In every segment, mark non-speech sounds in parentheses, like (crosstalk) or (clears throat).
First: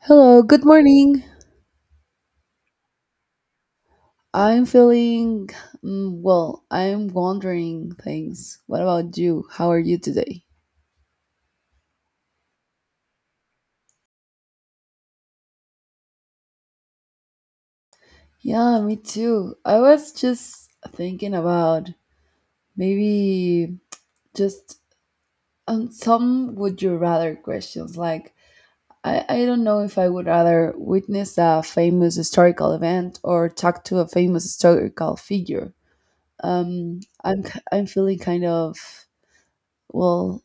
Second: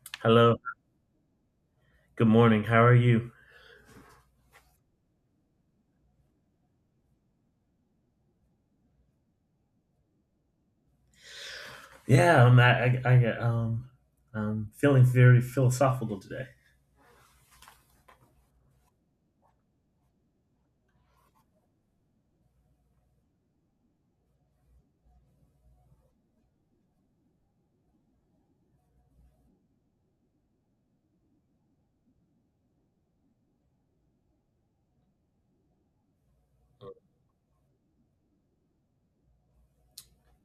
Hello, Hello. good morning. Good morning. How are you? I'm feeling well, I'm wondering things. What about you? How are you today? Yeah, I'm I'm feeling very philosophical today. Yeah, me too. I was just thinking about maybe just some would you rather questions. Like, I don't know if I would rather witness a famous historical event or talk to a famous historical figure. I'm feeling kind of, well,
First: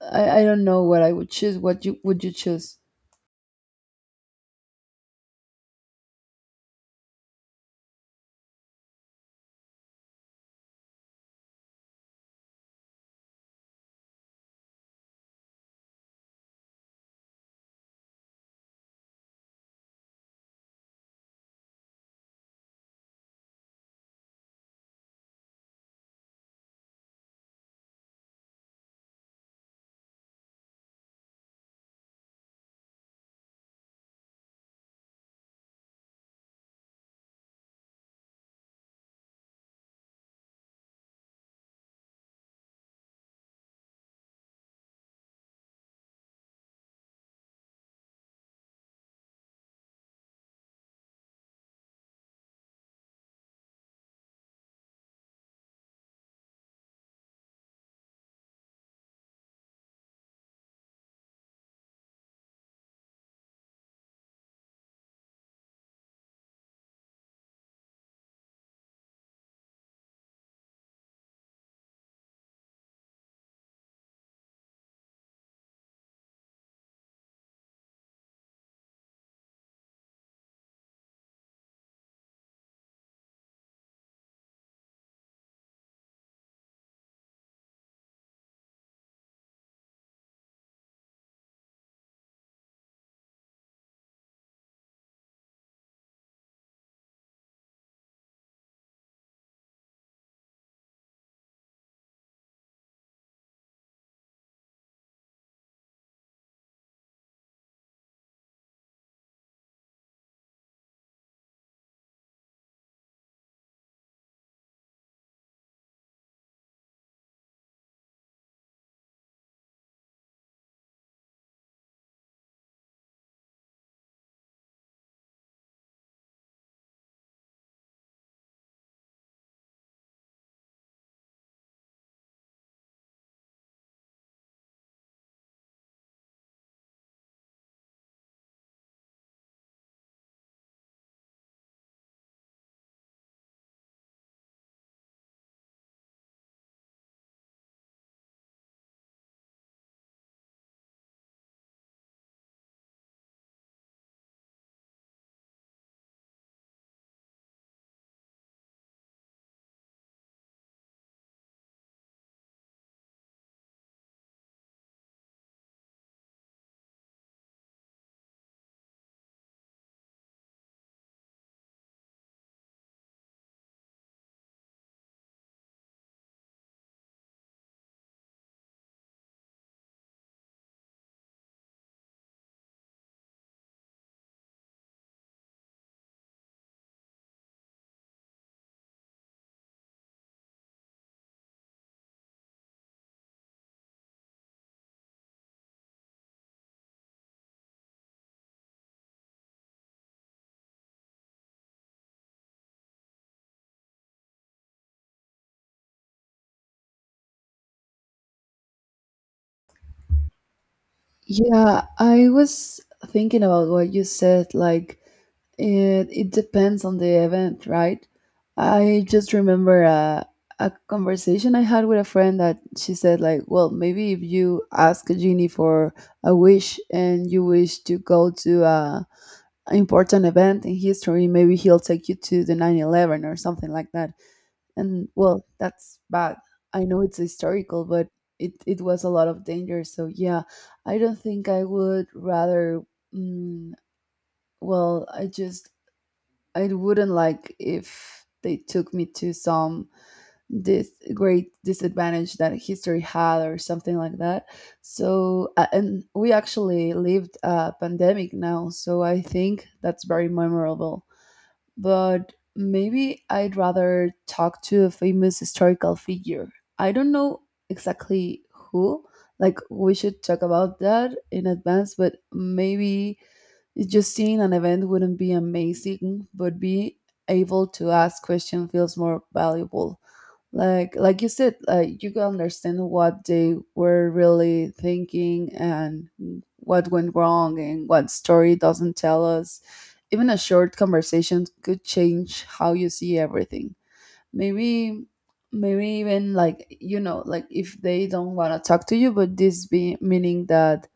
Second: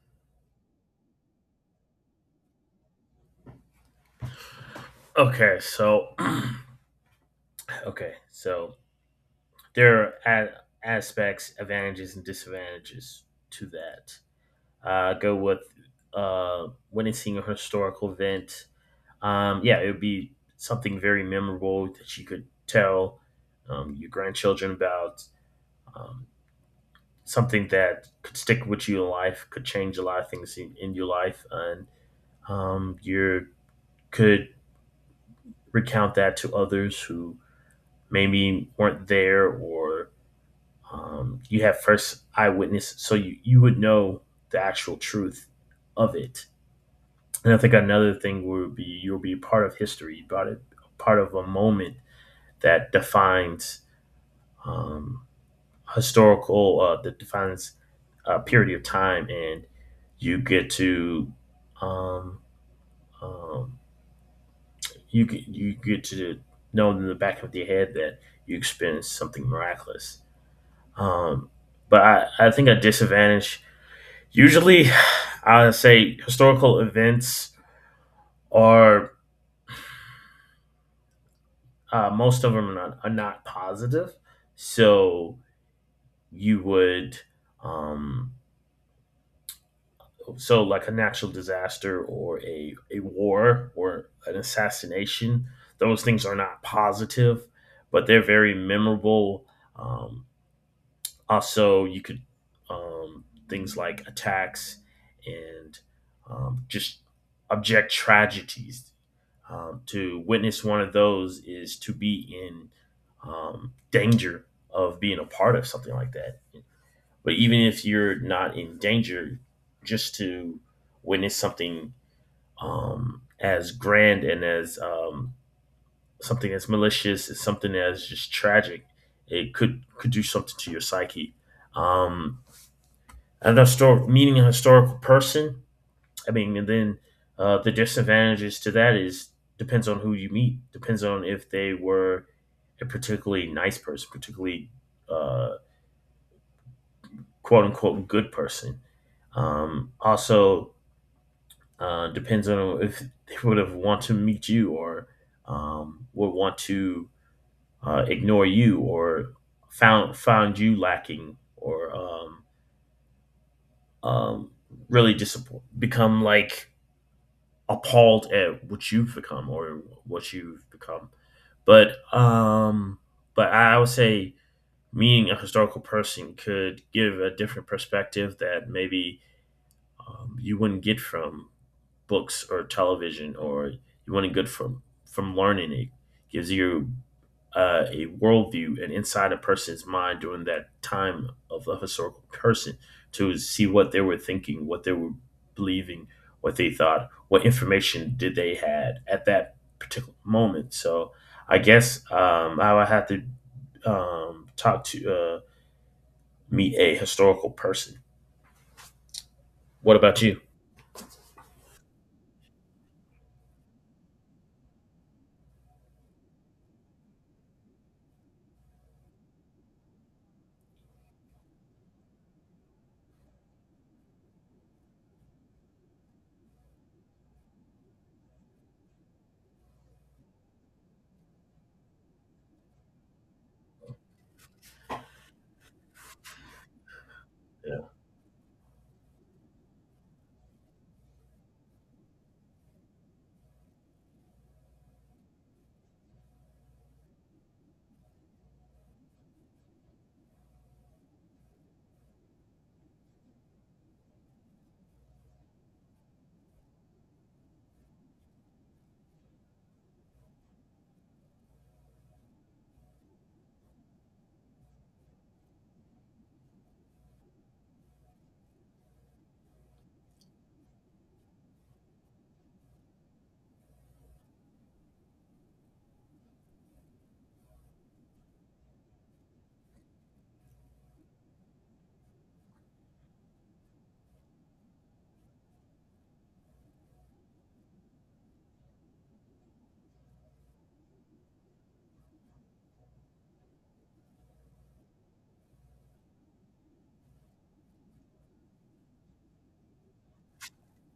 I don't know what I would choose. What you would you choose? Okay, so (clears throat) okay, so there are aspects, advantages and disadvantages to that. Go with witnessing a historical event. Yeah, it would be something very memorable that you could tell your grandchildren about. Um, Something that could stick with you in life, could change a lot of things in your life, and you could recount that to others who maybe weren't there, or you have first eyewitness, so you would know the actual truth of it. And I think another thing would be you'll be part of history, part of, a moment that defines um, historical, that defines period of time, and you get to um, um, you get to know in the back of your head that you experienced something miraculous. Um, but I think a disadvantage usually (laughs) I would say historical events are most of them are not, positive, so you would um, so, like a natural disaster or a war or an assassination. Those things are not positive, but they're very memorable. Um, Also, you could things like attacks and just object tragedies. To witness one of those is to be in danger of being a part of something like that. But even if you're not in danger, just to witness something as grand and as something as malicious as something as just tragic, it could do something to your psyche. Um, and historic meeting a historical person, I mean, and then the disadvantages to that is depends on who you meet, depends on if they were a particularly nice person, particularly uh, quote unquote good person. Also, depends on if (laughs) they would have want to meet you or would want to ignore you or found you lacking, or um, really disappoint become like appalled at what you've become or what you've become. But um, but I would say meeting a historical person could give a different perspective that maybe you wouldn't get from books or television, or you wouldn't get from learning. It gives you a worldview and inside a person's mind during that time of a historical person, to see what they were thinking, what they were believing, what they thought, what information did they had at that particular moment. So I guess I would have to talk to meet a historical person. What about you? Yeah, I was thinking about what you said. Like, it depends on the event, right? I just remember a conversation I had with a friend that she said, like, well, maybe if you ask a genie for a wish and you wish to go to an important event in history, maybe he'll take you to the 9/11 or something like that. And well, that's bad. I know it's historical, but it was a lot of danger, so yeah, I don't think I would rather. mm, well, I wouldn't like if they took me to some this great disadvantage that history had or something like that. So and we actually lived a pandemic now, so I think that's very memorable, but maybe I'd rather talk to a famous historical figure. I don't know exactly who. Like, we should talk about that in advance, but maybe it's just seeing an event wouldn't be amazing, but be able to ask questions feels more valuable. Like you said, like, you can understand what they were really thinking and what went wrong and what story doesn't tell us. Even a short conversation could change how you see everything. Maybe maybe even, like, like, if they don't want to talk to you, but this be meaning that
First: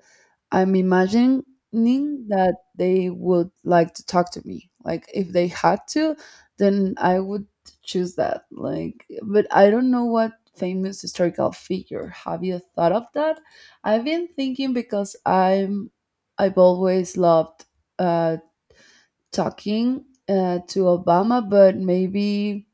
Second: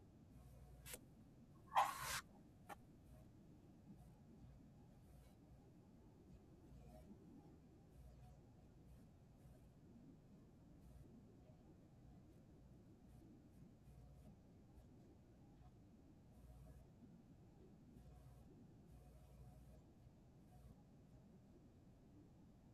I'm imagining that they would like to talk to me. Like, if they had to, then I would choose that. Like, but I don't know what famous historical figure. Have you thought of that? I've been thinking because I've always loved uh, talking to Obama, but maybe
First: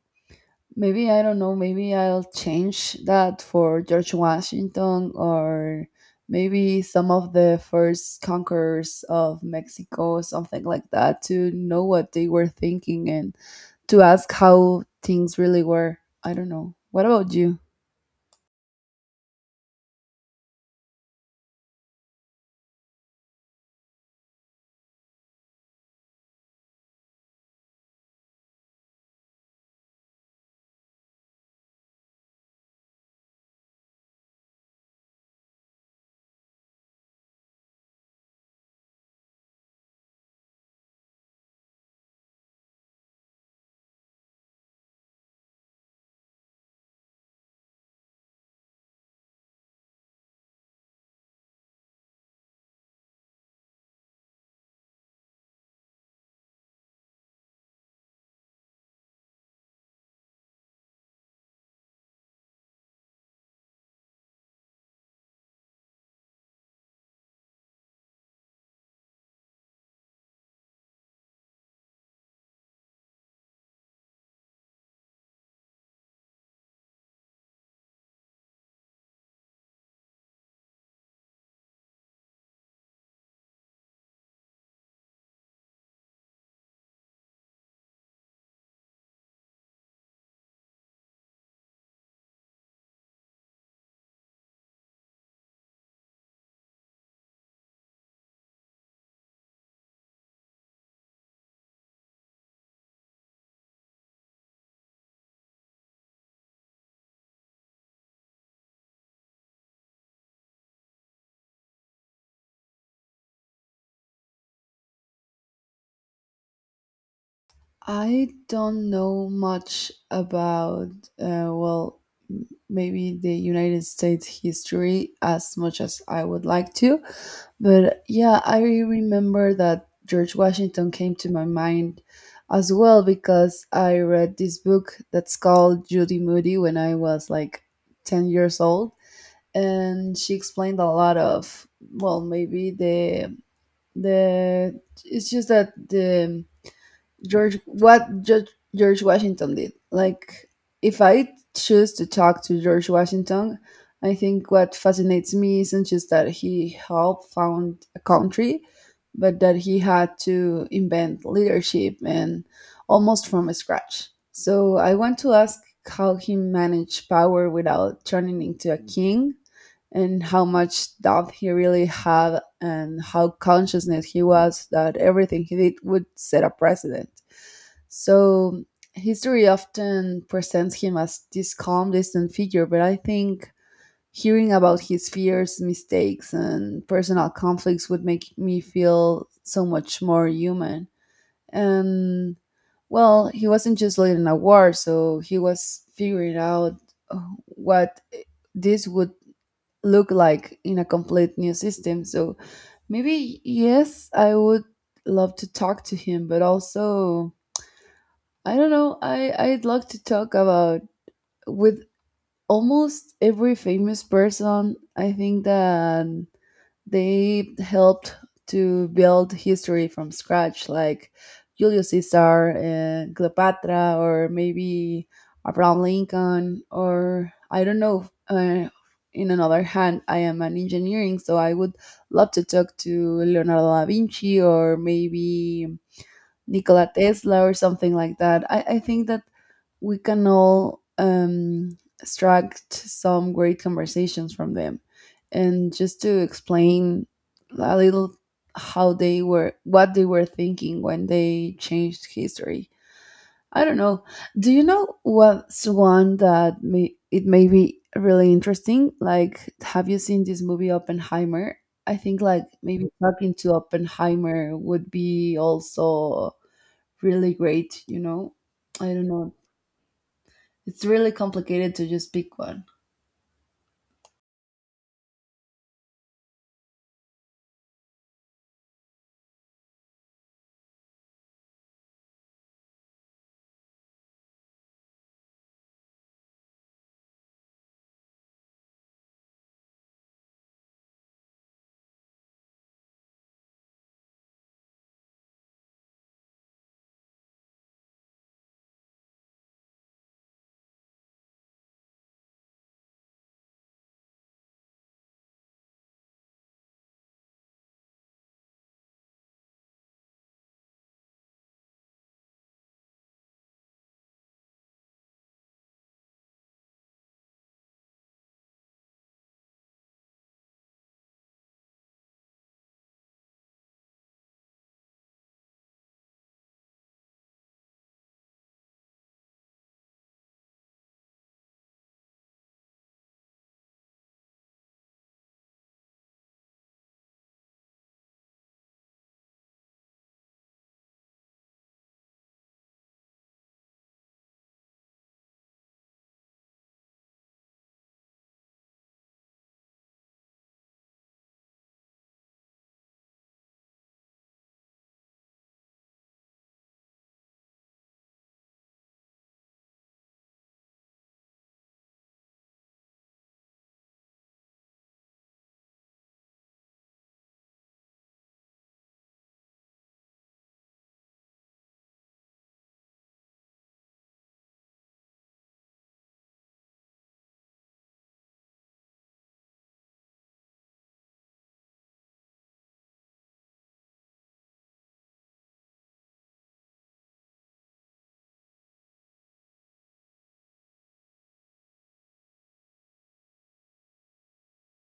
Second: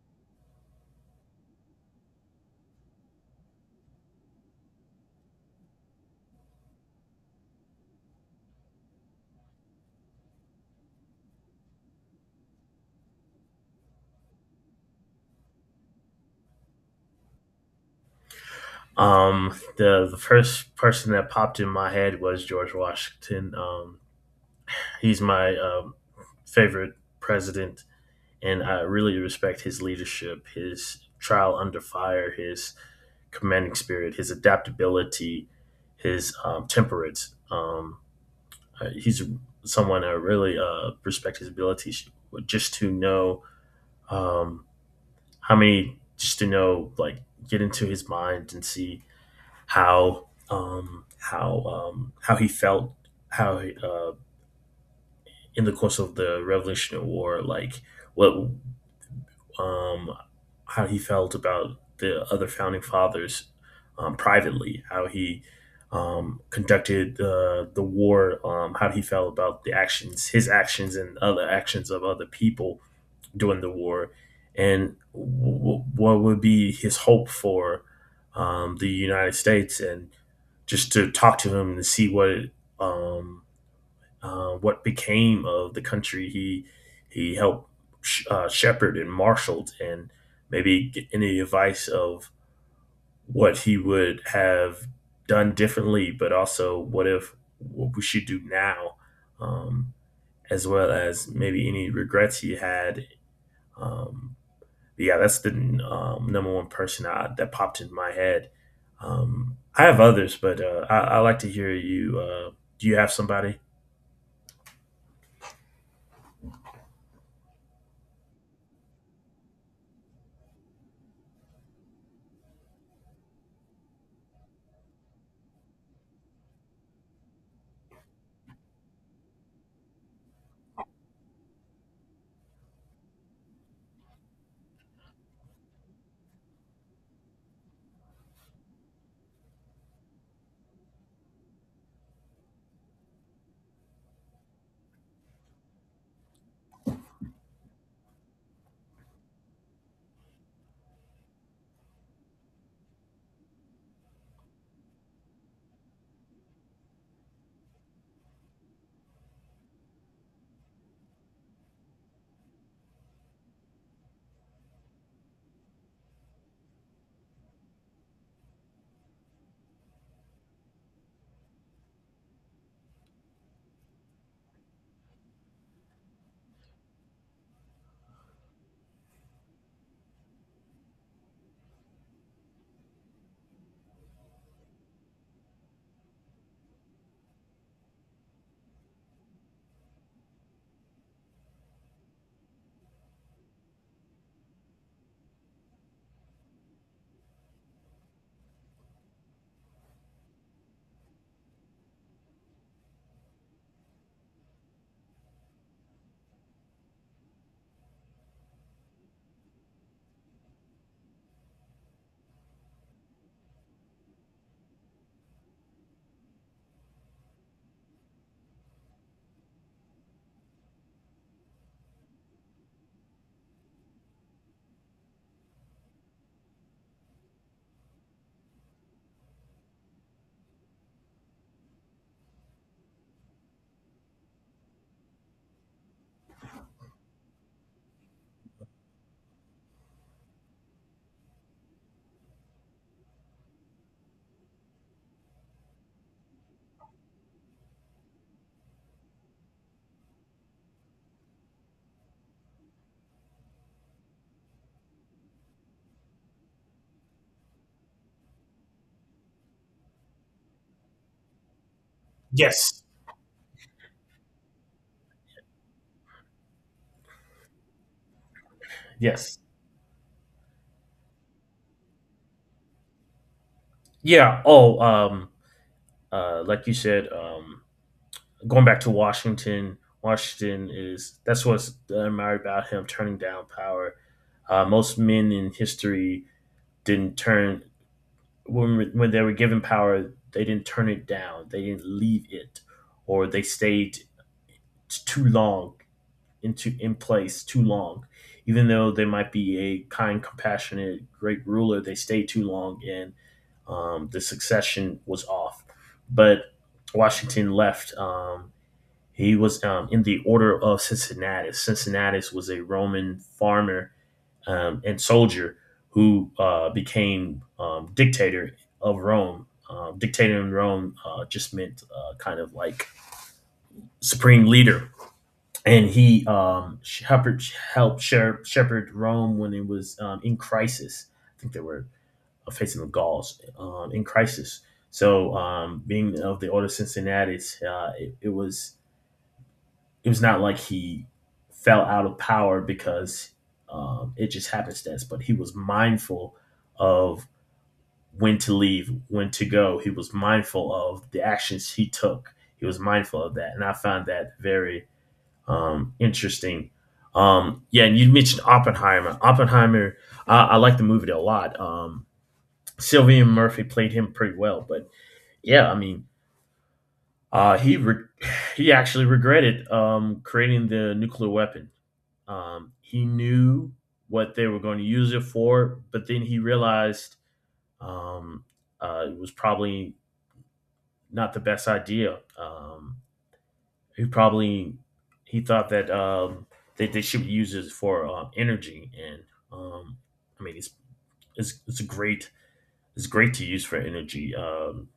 Maybe I don't know. Maybe I'll change that for George Washington, or maybe some of the first conquerors of Mexico, something like that, to know what they were thinking and to ask how things really were. I don't know. What about you? The first person that popped in my head was George Washington. He's my favorite president, and I really respect his leadership, his trial under fire, his commanding spirit, his adaptability, his temperance. He's someone I really respect his abilities, just to know um, how many, just to know, like, get into his mind and see how how he felt, how in the course of the Revolutionary War, like what um, how he felt about the other founding fathers privately, how he conducted the war, how he felt about the actions, his actions, and other actions of other people during the war, and what would be his hope for the United States, and just to talk to him and see um, what became of the country he helped shepherd and marshaled, and maybe get any advice of what he would have done differently, but also what if what we should do now, um, as well as maybe any regrets he had. um, but yeah, that's the number one person that popped into my head. I have others, but I like to hear you. Do you have somebody? I don't know much about, well, maybe the United States history as much as I would like to. But yeah, I remember that George Washington came to my mind as well because I read this book that's called Judy Moody when I was like 10 years old, and she explained a lot of, well, maybe the, it's just that the George, what George, George Washington did. Like, if I choose to talk to George Washington, I think what fascinates me isn't just that he helped found a country, but that he had to invent leadership and almost from scratch. So I want to ask how he managed power without turning into a king, and how much doubt he really had, and how consciousness he was that everything he did would set a precedent. So history often presents him as this calm, distant figure, but I think hearing about his fears, mistakes, and personal conflicts would make me feel so much more human. And well, he wasn't just late in a war, so he was figuring out what this would look like in a complete new system. So maybe yes, I would love to talk to him, but also I don't know. I'd like to talk about with almost every famous person. I think that they helped to build history from scratch, like Julius Caesar and Cleopatra, or maybe Abraham Lincoln, or I don't know. In another hand, I am an engineering, so I would love to talk to Leonardo da Vinci, or maybe Nikola Tesla or something like that. I think that we can all extract some great conversations from them. And just to explain a little how they were, what they were thinking when they changed history. I don't know. Do you know what's one that it may be really interesting? Like, have you seen this movie Oppenheimer? I think, like, Yes. maybe talking to Oppenheimer would be also really great, you know? I don't know. Yes. It's really complicated to just pick one. Yeah. Oh, like you said, going back to Washington. Washington is That's what's admired about him, turning down power. Most men in history didn't turn, when they were given power, they didn't turn it down. They didn't leave it, or they stayed too long into in place too long. Even though they might be a kind, compassionate, great ruler, they stayed too long and the succession was off. But Washington left. He was in the order of Cincinnatus. Cincinnatus was a Roman farmer and soldier who became dictator of Rome. Dictator in Rome just meant kind of like supreme leader, and he helped shepherd Rome when it was in crisis. I think they were facing the Gauls in crisis. So being of the Order of Cincinnatus, it was not like he fell out of power because it just happenstance, but he was mindful of when to leave, when to go. He was mindful of the actions he took. He was mindful of that, and I found that very interesting. Yeah, and you mentioned Oppenheimer. Oppenheimer, I like the movie a lot. Sylvian Murphy played him pretty well, but yeah, I mean, uh, he re- (sighs) he actually regretted creating the nuclear weapon. He knew what they were going to use it for, but then he realized um, it was probably not the best idea. He probably he thought that that they should use it for energy, and um, I mean it's it's great it's great to use for energy, um,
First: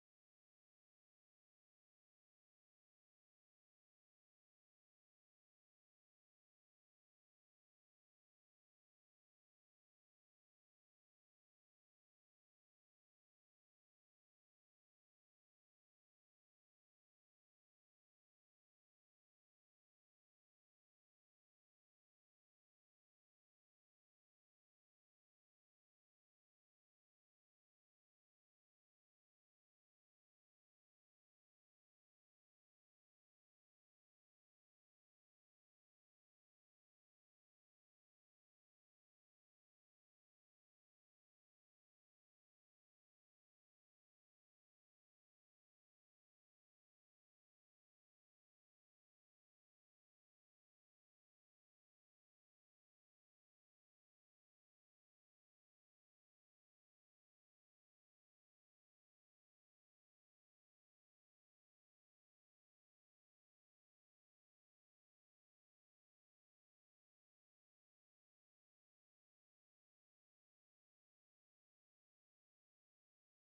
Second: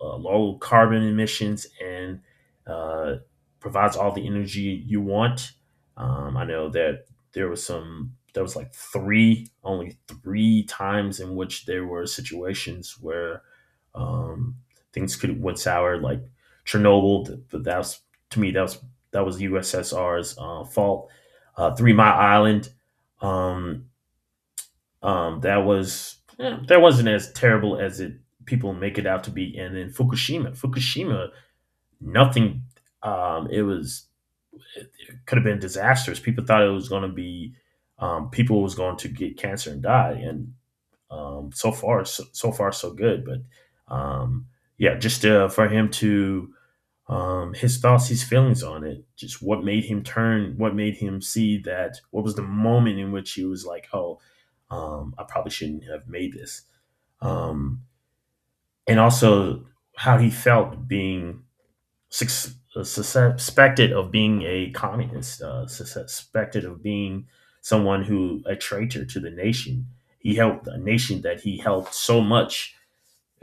uh, low carbon emissions, and uh, provides all the energy you want. I know that there was some, there was like three, only three times in which there were situations where um, things could went sour, like Chernobyl. But that was, to me, that was USSR's fault. Three Mile Island. Um, that was that wasn't as terrible as it people make it out to be. And then Fukushima, Fukushima, nothing. Um, it was it could have been disastrous. People thought it was going to be people was going to get cancer and die. And so far, so far so good. But yeah, just for him to his thoughts, his feelings on it, just what made him turn, what made him see that, what was the moment in which he was like, oh, I probably shouldn't have made this. Um, and also how he felt being suspected of being a communist, suspected of being someone who, a traitor to the nation. He helped a nation that he helped so much,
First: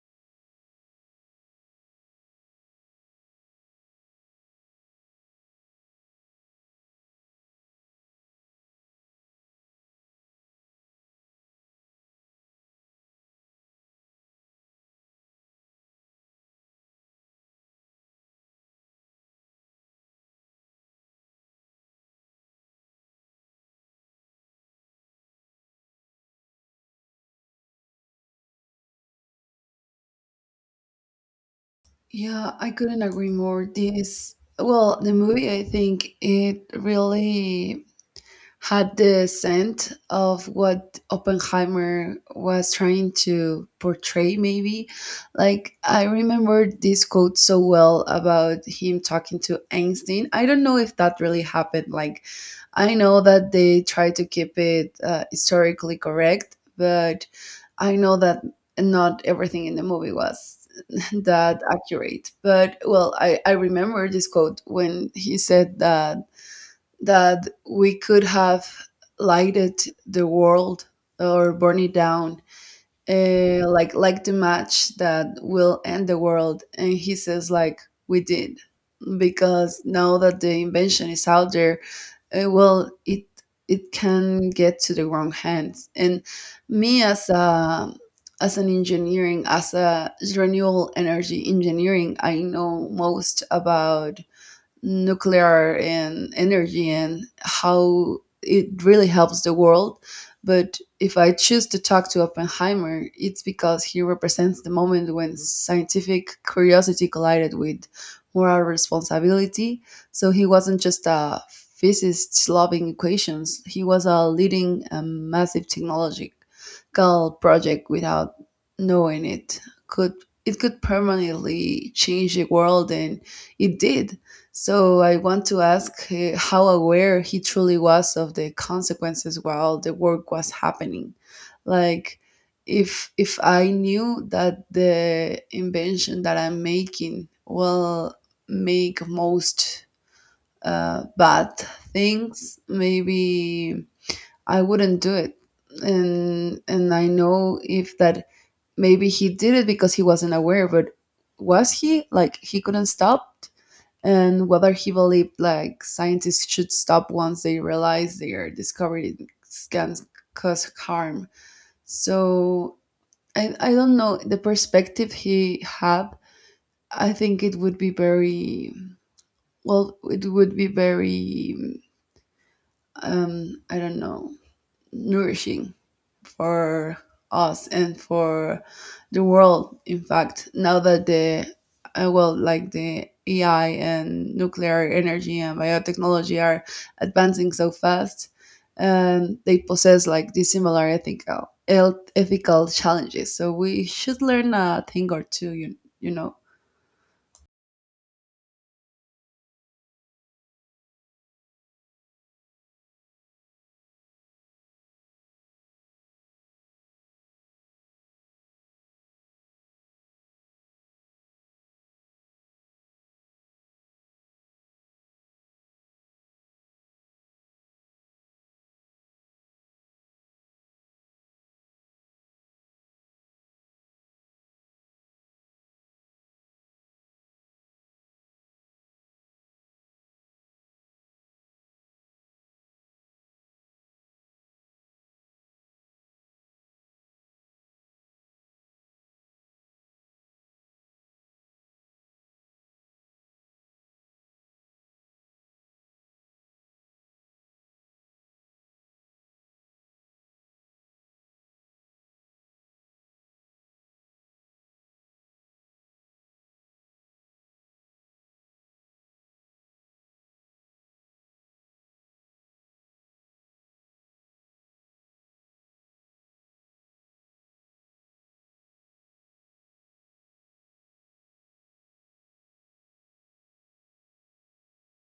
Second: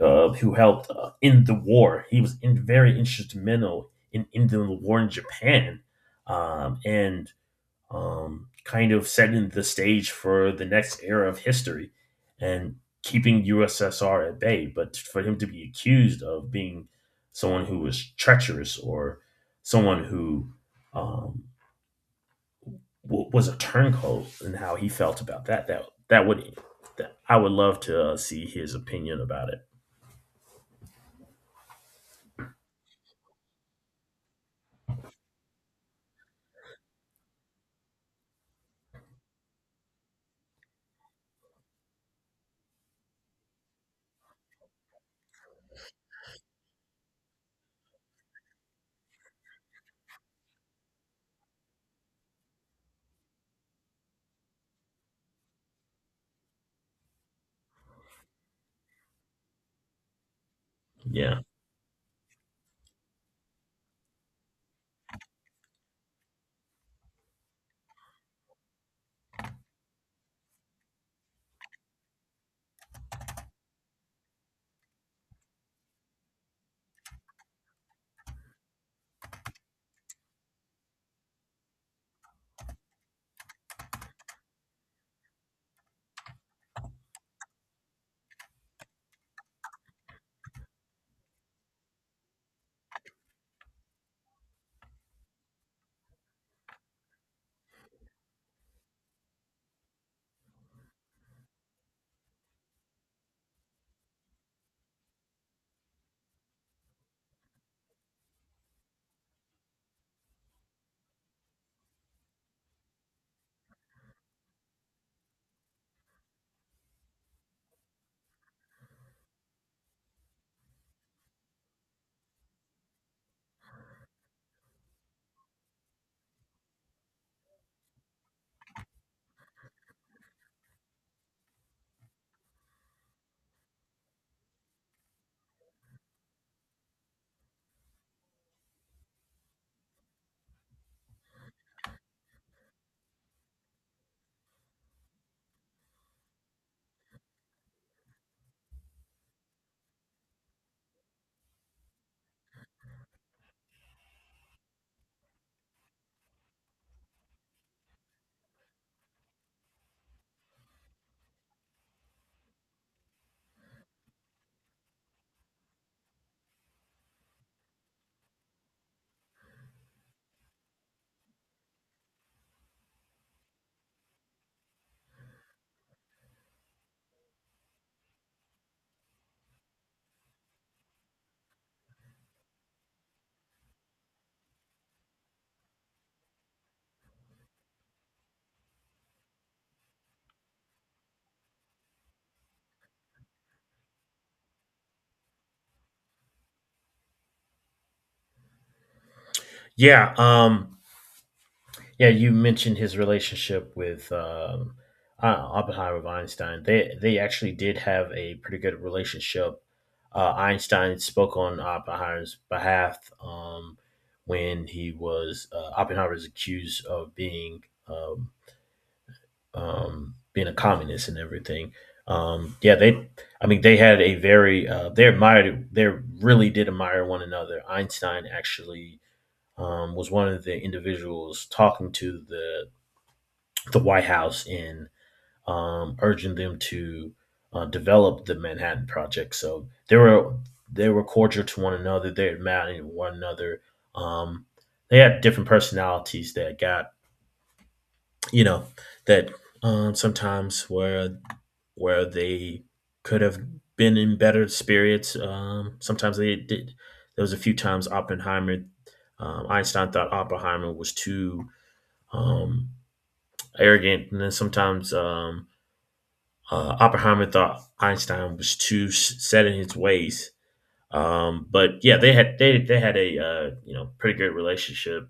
who helped end the war. He was very instrumental in ending the war in Japan, and kind of setting the stage for the next era of history and keeping USSR at bay. But for him to be accused of being someone who was treacherous, or someone who um, was a turncoat, and how he felt about that, that that would that I would love to see his opinion about it. Yeah, I couldn't agree more. This, well, the movie, I think it really had the scent of what Oppenheimer was trying to portray, maybe. Like, I remember this quote so well about him talking to Einstein. I don't know if that really happened. Like, I know that they try to keep it historically correct, but I know that not everything in the movie was (laughs) Yeah, that accurate. But well, I remember this quote when he said that we could have lighted the world or burn it down, like the match that will end the world, and he says, like, we did because now that the invention is out there, well, it can get to the wrong hands. And me as an engineering, as a renewable energy engineering, I know most about nuclear and energy and how it really helps the world. But if I choose to talk to Oppenheimer, it's because he represents the moment when scientific curiosity collided with moral responsibility. So he wasn't just a physicist loving equations, he was a leading a massive technological project without knowing it. Could it could permanently change the world, and it did. So I want to ask how aware he truly was of the consequences while the work was happening. Like, if I knew that the invention that I'm making will make most bad things, maybe I wouldn't do it. And I know if that, maybe he did it because he wasn't aware, but was he like he couldn't stop? And whether he believed, like, scientists should stop once they realize their discoveries can cause harm. So I don't know the perspective he had. I think it would be very well. It would be very I don't know, nourishing for us and for the world. In fact, now that the well, like, the AI and nuclear energy and biotechnology are advancing so fast, and they possess, like, these similar ethical ethical challenges. So we should learn a thing or two. You know. yeah. Yeah, you mentioned his relationship with Oppenheimer with Einstein. They actually did have a pretty good relationship. Einstein spoke on Oppenheimer's behalf when he was Oppenheimer was accused of being um, being a communist and everything. Yeah, they. I mean, they had a very they admired they really did admire one another. Einstein actually was one of the individuals talking to the White House, in urging them to develop the Manhattan Project. So they were cordial to one another. They admired one another. Um, they had different personalities that got, you know, that sometimes where they could have been in better spirits. Sometimes they did. There was a few times Oppenheimer, Einstein thought Oppenheimer was too um, arrogant, and then sometimes Oppenheimer thought Einstein was too set in his ways, but yeah, they had a you know, pretty good relationship.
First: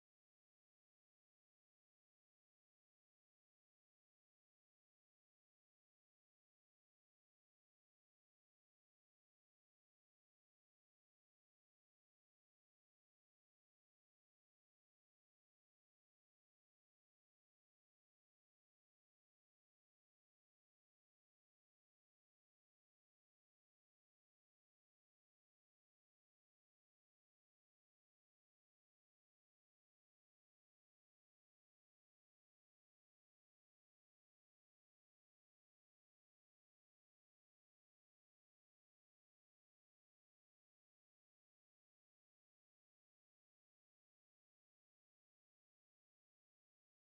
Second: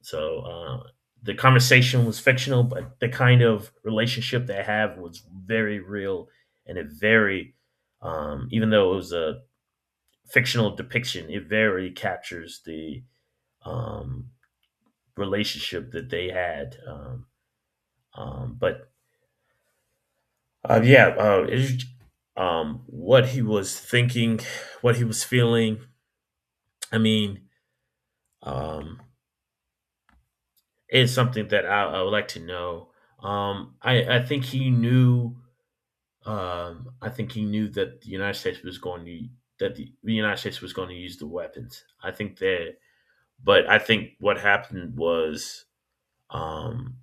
So the conversation was fictional, but the kind of relationship they have was very real, and it very, even though it was a fictional depiction, it very captures the um, relationship that they had. But Yeah, what he was thinking, what he was feeling. I mean, um, it's something that I would like to know. I think he knew. I think he knew that the United States was going to, the United States was going to use the weapons. I think that. But I think what happened was, um,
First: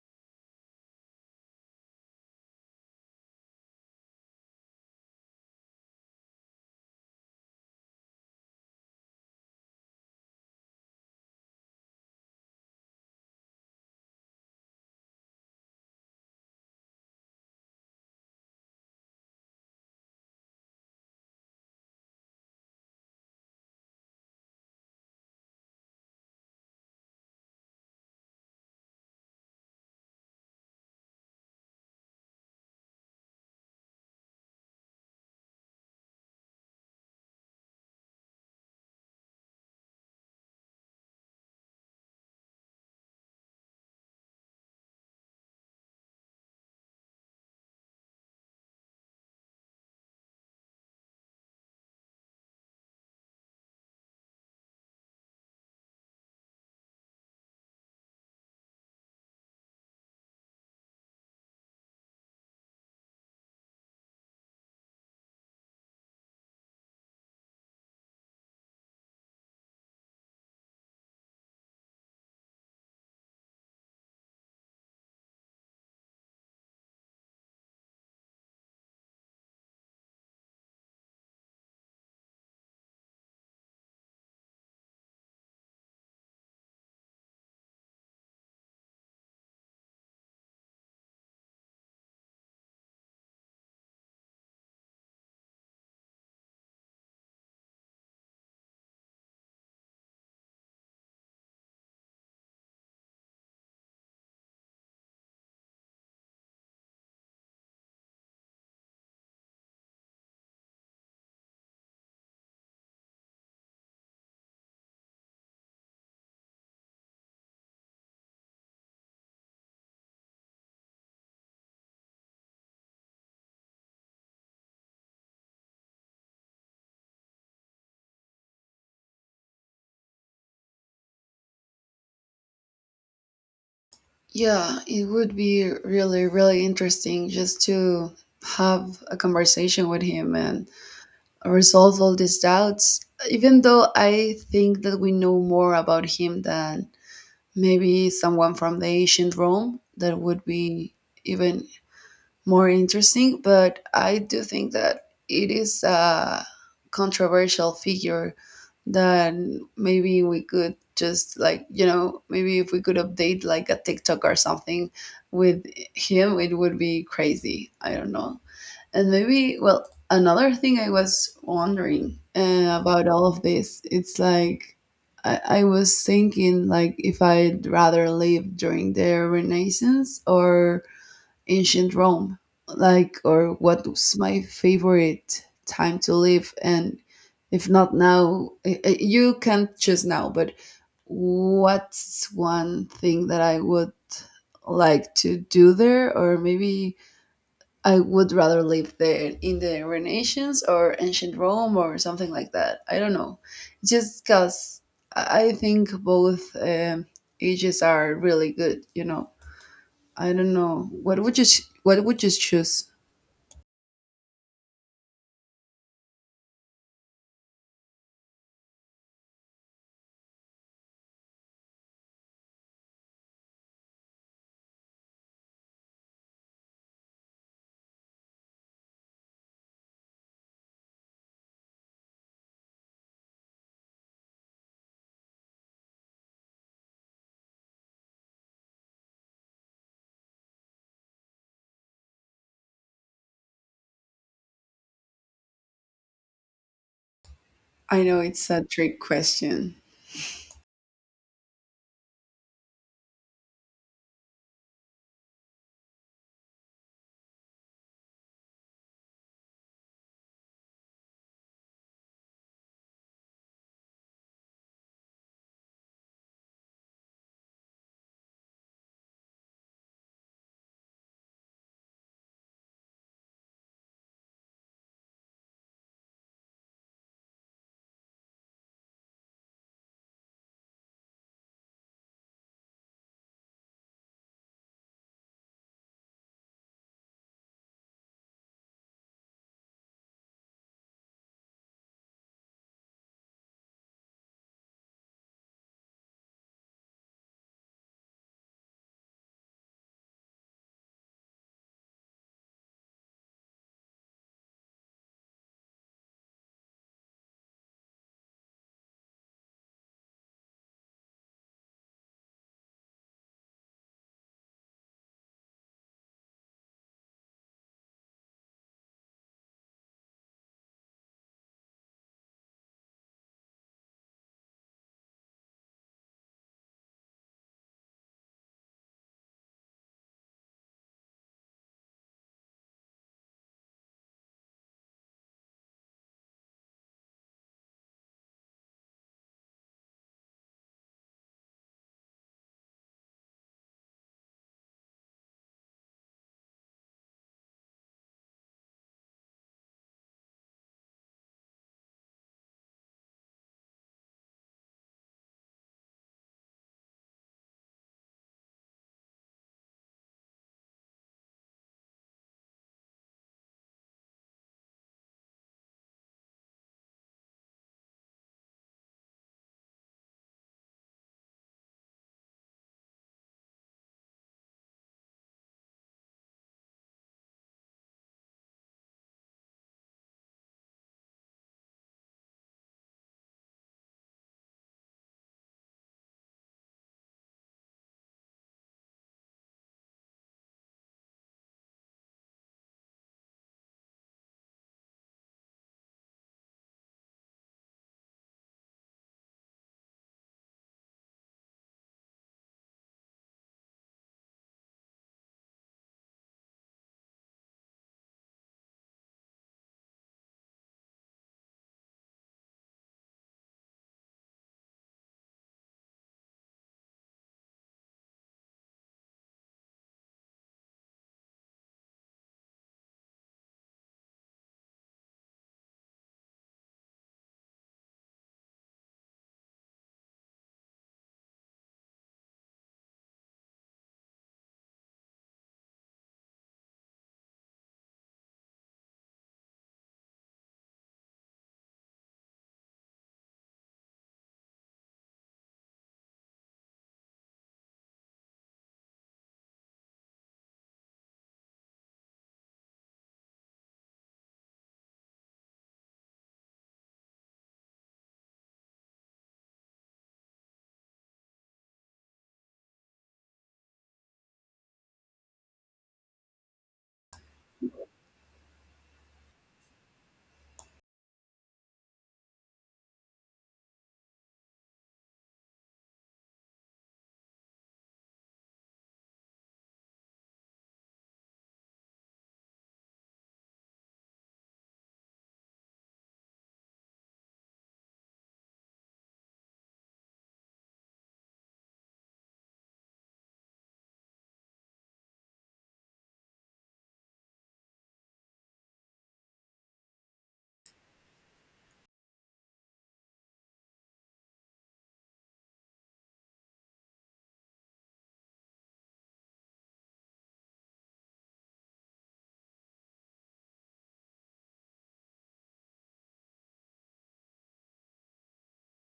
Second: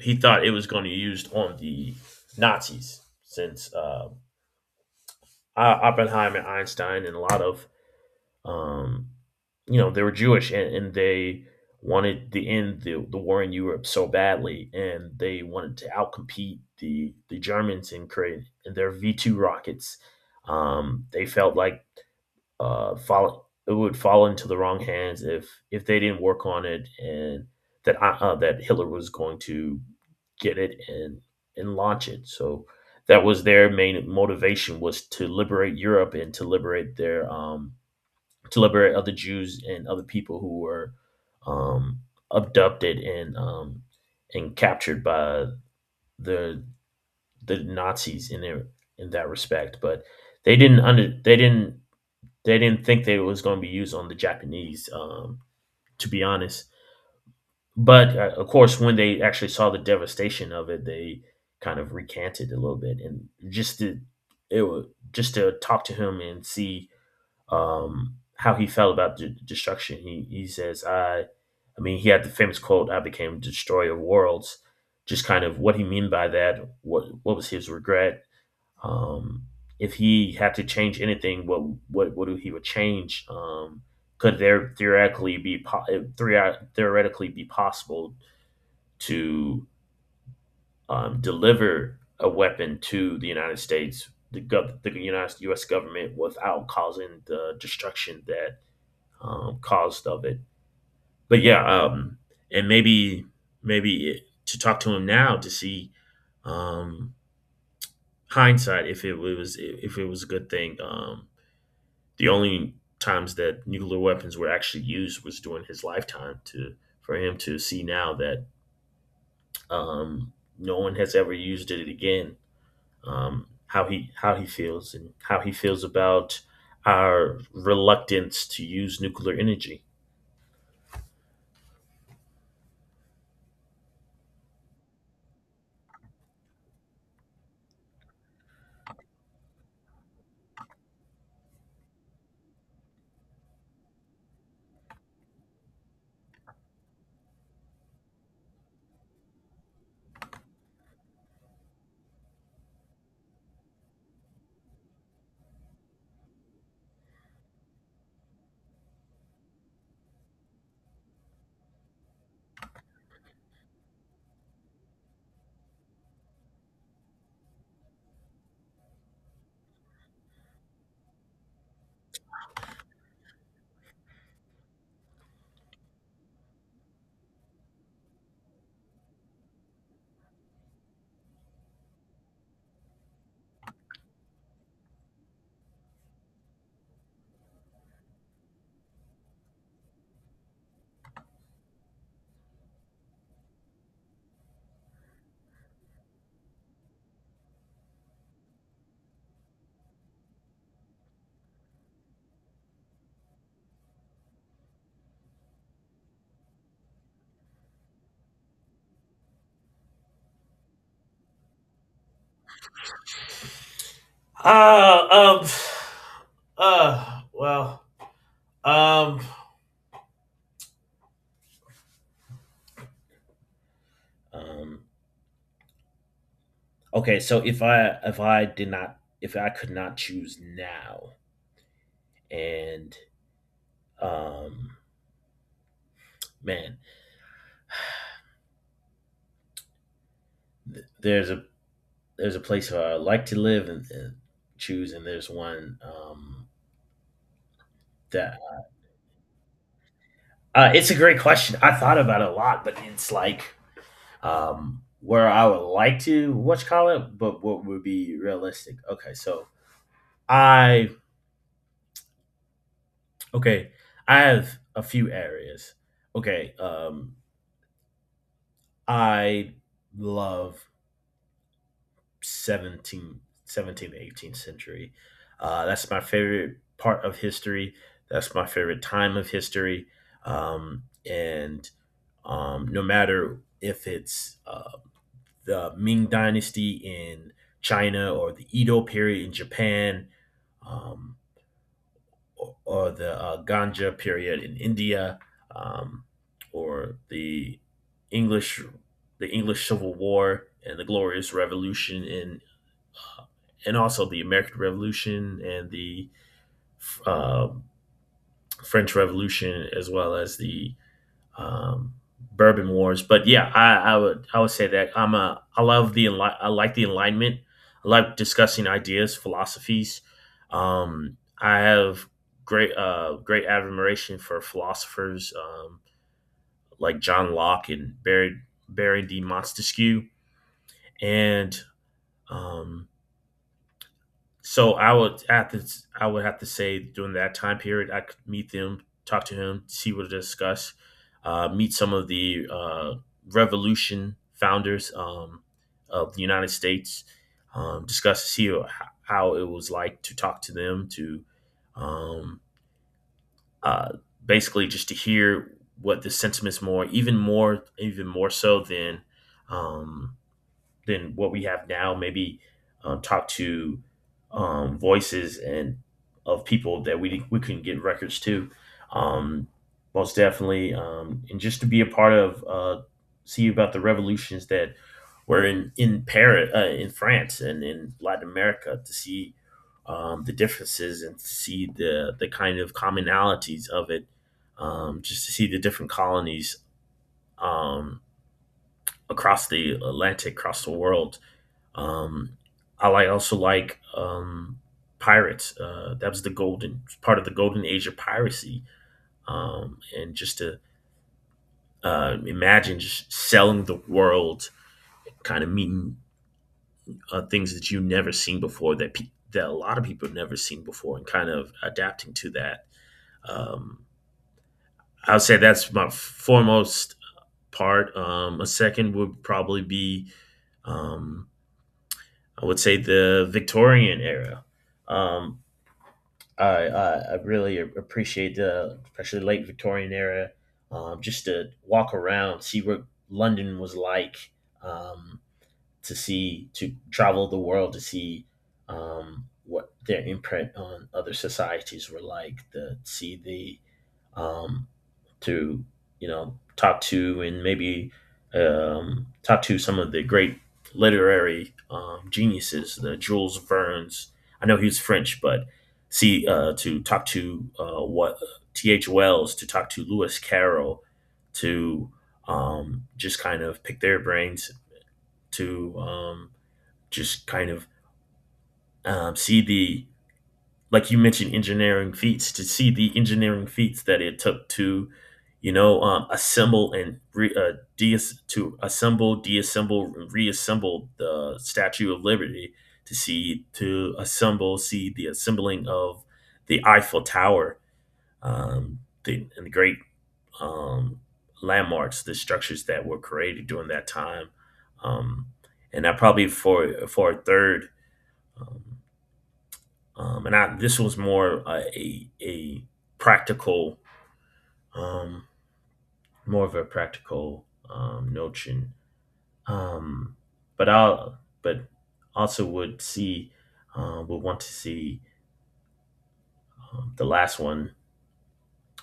he thought it was going to be used on the Nazis, since Oppenheimer, Einstein, and a lot of— um, they were Jewish, and they wanted the war in Europe so badly, and they wanted to outcompete the Germans and create in their V-2 rockets. They felt like it would fall into the wrong hands if they didn't work on it, and that that Hitler was going to get it and launch it. So that was their main motivation, was to liberate Europe and to liberate their— to liberate other Jews and other people who were um, abducted and captured by the the Nazis, in that respect. But they didn't under they didn't think that it was going to be used on the Japanese. To be honest. But of course, when they actually saw the devastation of it, they kind of recanted a little bit. And just to— it was— just to talk to him and see how he felt about destruction. He says— I mean, he had the famous quote, "I became destroyer of worlds." Just kind of what he mean by that. What was his regret? Um, if he had to change anything, what would he would change? Could there theoretically be possible to deliver a weapon to the United States, the, gov- the United U.S. government, without causing the destruction that caused of it. But yeah, and maybe— maybe it— to talk to him now to see um, hindsight, if it was— if it was a good thing. The only times that nuclear weapons were actually used was during his lifetime. To— for him to see now that um, no one has ever used it again. How he— how he feels and how he feels about our reluctance to use nuclear energy. Yeah, it would be really really interesting just to have a conversation with him and resolve all these doubts, even though I think that we know more about him than maybe someone from the ancient Rome that would be even more interesting. But I do think that it is a controversial figure that, maybe, we could just, like, maybe if we could update like a tiktok or something with him, it would be crazy. I don't know. And maybe, well, another thing I was wondering about all of this, it's like, I was thinking, like, if I'd rather live during the Renaissance or ancient Rome, like, or what was my favorite time to live, and if not now, you can't choose now, but what's one thing that I would like to do there, or maybe I would rather live there in the Renaissance or ancient Rome or something like that. I don't know. Just because I think both ages are really good. You know, I don't know. What would you choose? Uh, um, well, um, Um, okay, so if I could not choose now, and um, man, th- there's a there's a place where I like to live and choose, and there's one— I know that it's a trick question. It's a great question. I thought about it a lot, but it's like where I would like to— what you call it— but what would be realistic. Okay, so I— okay, I have a few areas. Okay, I love 17th, 18th century. That's my favorite part of history. That's my favorite time of history. And no matter if it's the Ming Dynasty in China, or the Edo period in Japan, um, or the Ganja period in India, um, or the English— the English Civil War and the Glorious Revolution in— uh, and also the American Revolution and the uh, French Revolution, as well as the um, Bourbon Wars. But yeah, I— I would say that I like the Enlightenment. I like discussing ideas, philosophies. I have great great admiration for philosophers like John Locke and Barry D. Montesquieu, and um, so I would have to— I would have to say during that time period I could meet them, talk to him, see what to discuss, meet some of the revolution founders of the United States, discuss— how it was like to talk to them, to um, uh, basically just to hear what the sentiments— more, even more, even more so um, than what we have now. Maybe talk to voices and of people that we couldn't get records to. Um, Most definitely. And just to be a part of, see about the revolutions that were in Paris, in France, and in Latin America. To see the differences and to see the kind of commonalities of it. Just to see the different colonies um, across the Atlantic, across the world, um, I like— also like pirates. That was the golden part of the golden age of piracy, and just to imagine just selling the world, kind of meeting things that you've never seen before, that a lot of people have never seen before, and kind of adapting to that. Um, I would say that's my foremost part. A second would probably be, um, I would say, the Victorian era. Um, I really appreciate— the especially late Victorian era, just to walk around, see what London was like, um, to see— to travel the world, to see what their imprint on other societies were like, to see the to talk to and maybe talk to some of the great literary geniuses, the Jules Verne's. I know he's French, but see— to talk to— what T. H. Wells, to talk to Lewis Carroll, to just kind of pick their brains, to just kind of see the— like you mentioned engineering feats, to see the engineering feats that it took to assemble and re, deas- to assemble deassemble, reassemble the Statue of Liberty, to see— to assemble see the assembling of the Eiffel Tower, and the great um, landmarks, the structures that were created during that time, um, and that probably for a third. um, and I— this was more a practical— um, more of a practical notion. Um, but also would see would want to see the last one.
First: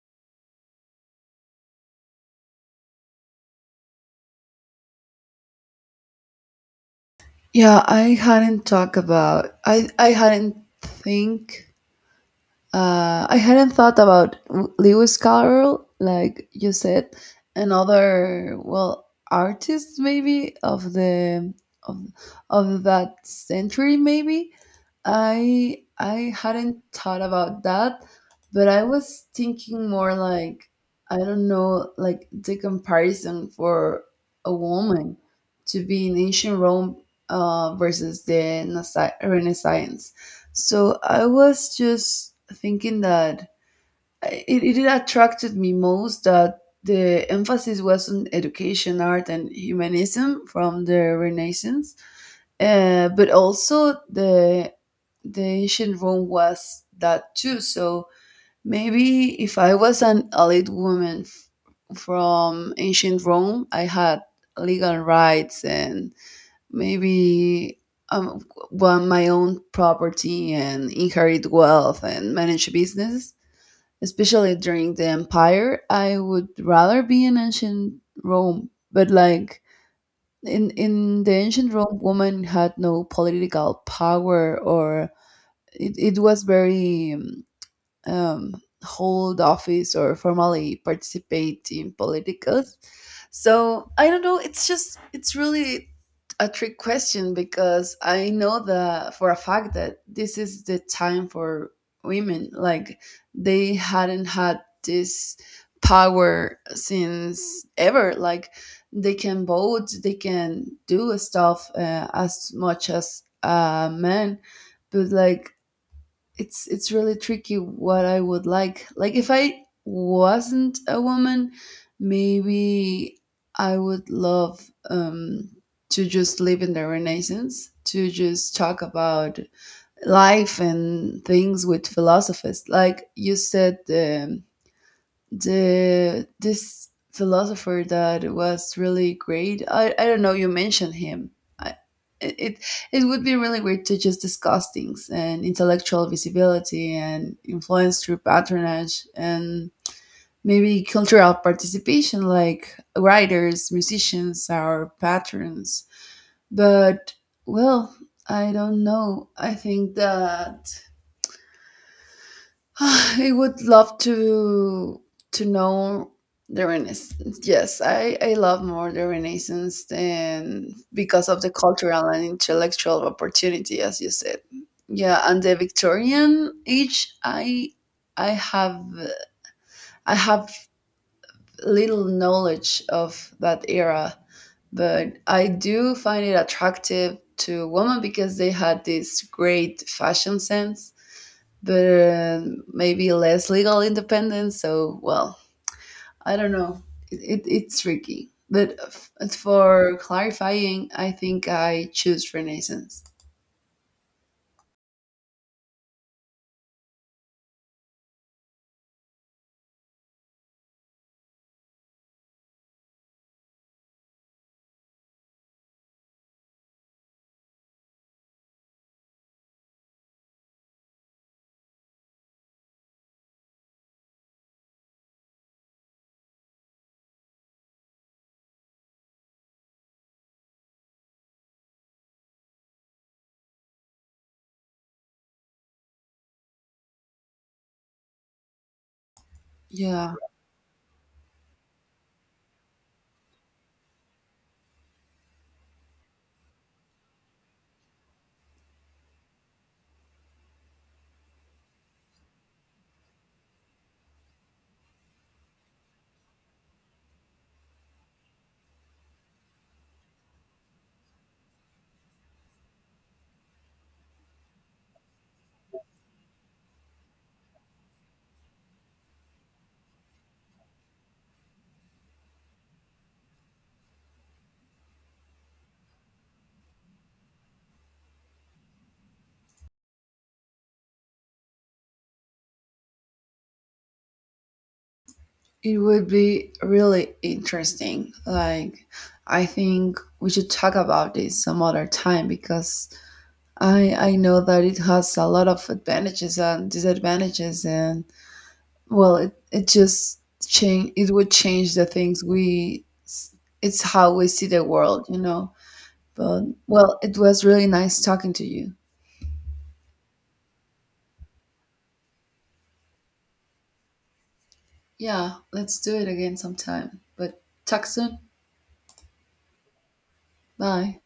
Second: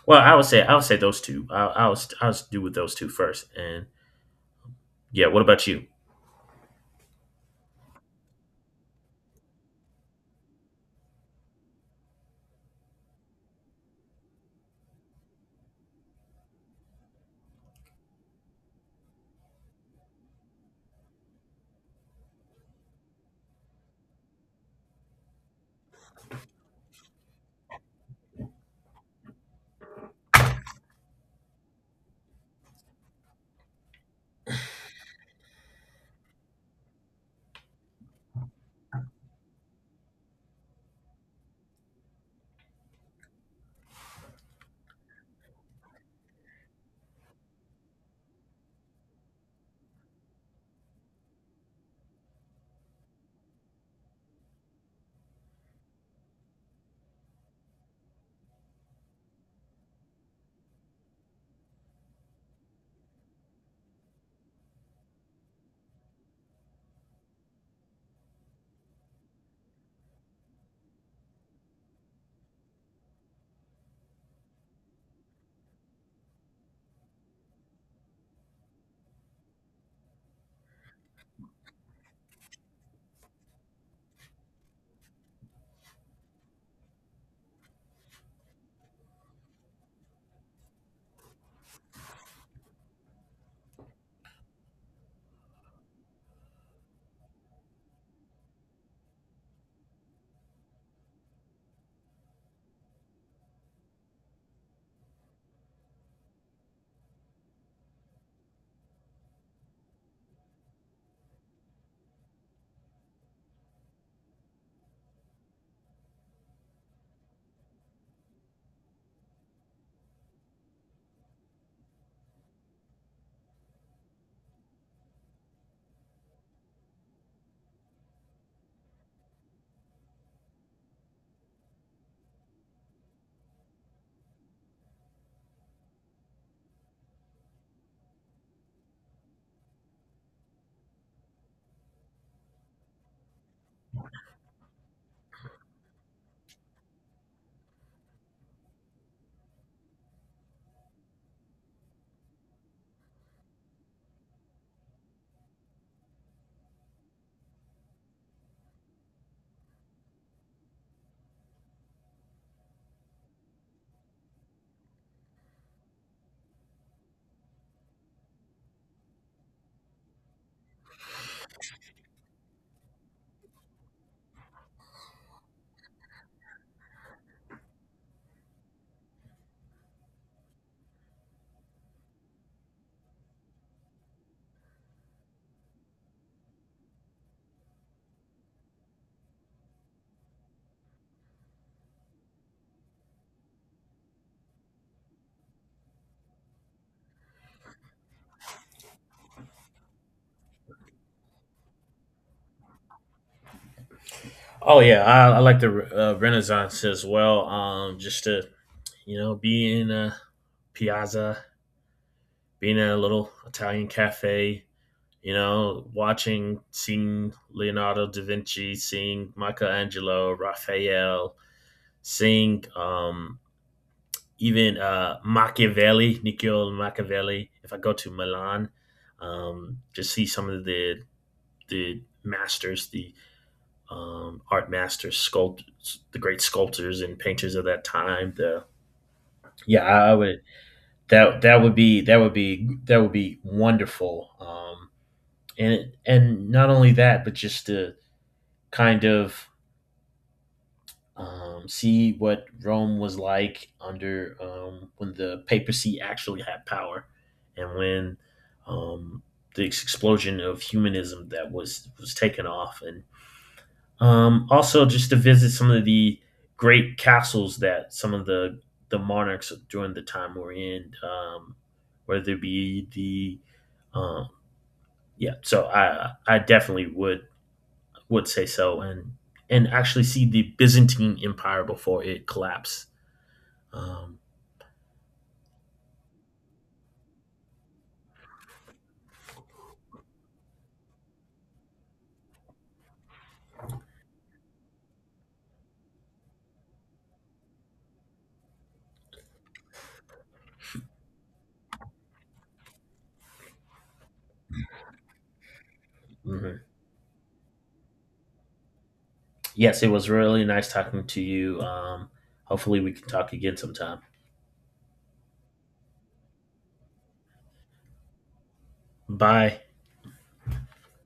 Well, I would say those two. I was do with those two first, and yeah. What about you? Yeah, I hadn't talked about. I hadn't think. I hadn't thought about Lewis Carroll, like you said, and other, well, artists maybe of the of of that century maybe. I hadn't thought about that, but I was thinking more like, I don't know, like the comparison for a woman to be in ancient Rome, versus the Renaissance. So I was just thinking that it attracted me most that the emphasis was on education, art, and humanism from the Renaissance, but also the ancient Rome was that too. So maybe if I was an elite woman from ancient Rome, I had legal rights, and maybe um, want my own property and inherit wealth and manage business. Especially during the empire, I would rather be in ancient Rome. But like, in the ancient Rome, women had no political power, or it was very um, hold office or formally participate in politics. So I don't know. It's just, it's really a trick question, because I know that for a fact that this is the time for women. Like, they hadn't had this power since ever. Like, they can vote, they can do stuff, as much as a man, but like, it's really tricky what I would like. Like, if I wasn't a woman, maybe I would love um to just live in the Renaissance, to just talk about life and things with philosophers. Like you said, the this philosopher that was really great. I don't know. You mentioned him. I, it it would be really great to just discuss things, and intellectual visibility and influence through patronage and maybe cultural participation, like writers, musicians, our patrons. But well, I don't know. I think that (sighs) I would love to know the Renaissance. Yes, I love more the Renaissance than because of the cultural and intellectual opportunity, as you said. Yeah, and the Victorian age, I have I have little knowledge of that era, but I do find it attractive to women because they had this great fashion sense, but maybe less legal independence. So, well, I don't know. It's tricky. But for clarifying, I think I choose Renaissance. Oh yeah, I— I like the Renaissance as well. Just to, be in a piazza, being in a little Italian cafe, watching, seeing Leonardo da Vinci, seeing Michelangelo, Raphael, seeing even Machiavelli, Niccolo Machiavelli. If I go to Milan, just see some of the— the masters, the art masters, sculpt— the great sculptors and painters of that time. The— yeah, I Yeah, would— that that would be that would be that would be wonderful. And— and not only that, but just to kind of see what Rome was like under— when the papacy actually had power, and when um, the explosion of humanism that was taken off, and also just to visit some of the great castles that some of the monarchs during the time were in, whether it be the— um, yeah. So I definitely would say so, and— and actually see the Byzantine Empire before it collapsed. Um, it would be really interesting. Like, I think we should talk about this some other time, because I know that it has a lot of advantages and disadvantages, and, well, it just change. It would change the things It's how we see the world. But mhm. well, it was really nice talking to you. Yes, it was really nice talking to you. Hopefully, we can talk again sometime. Yeah, let's do it again sometime. But talk soon. Bye. Bye.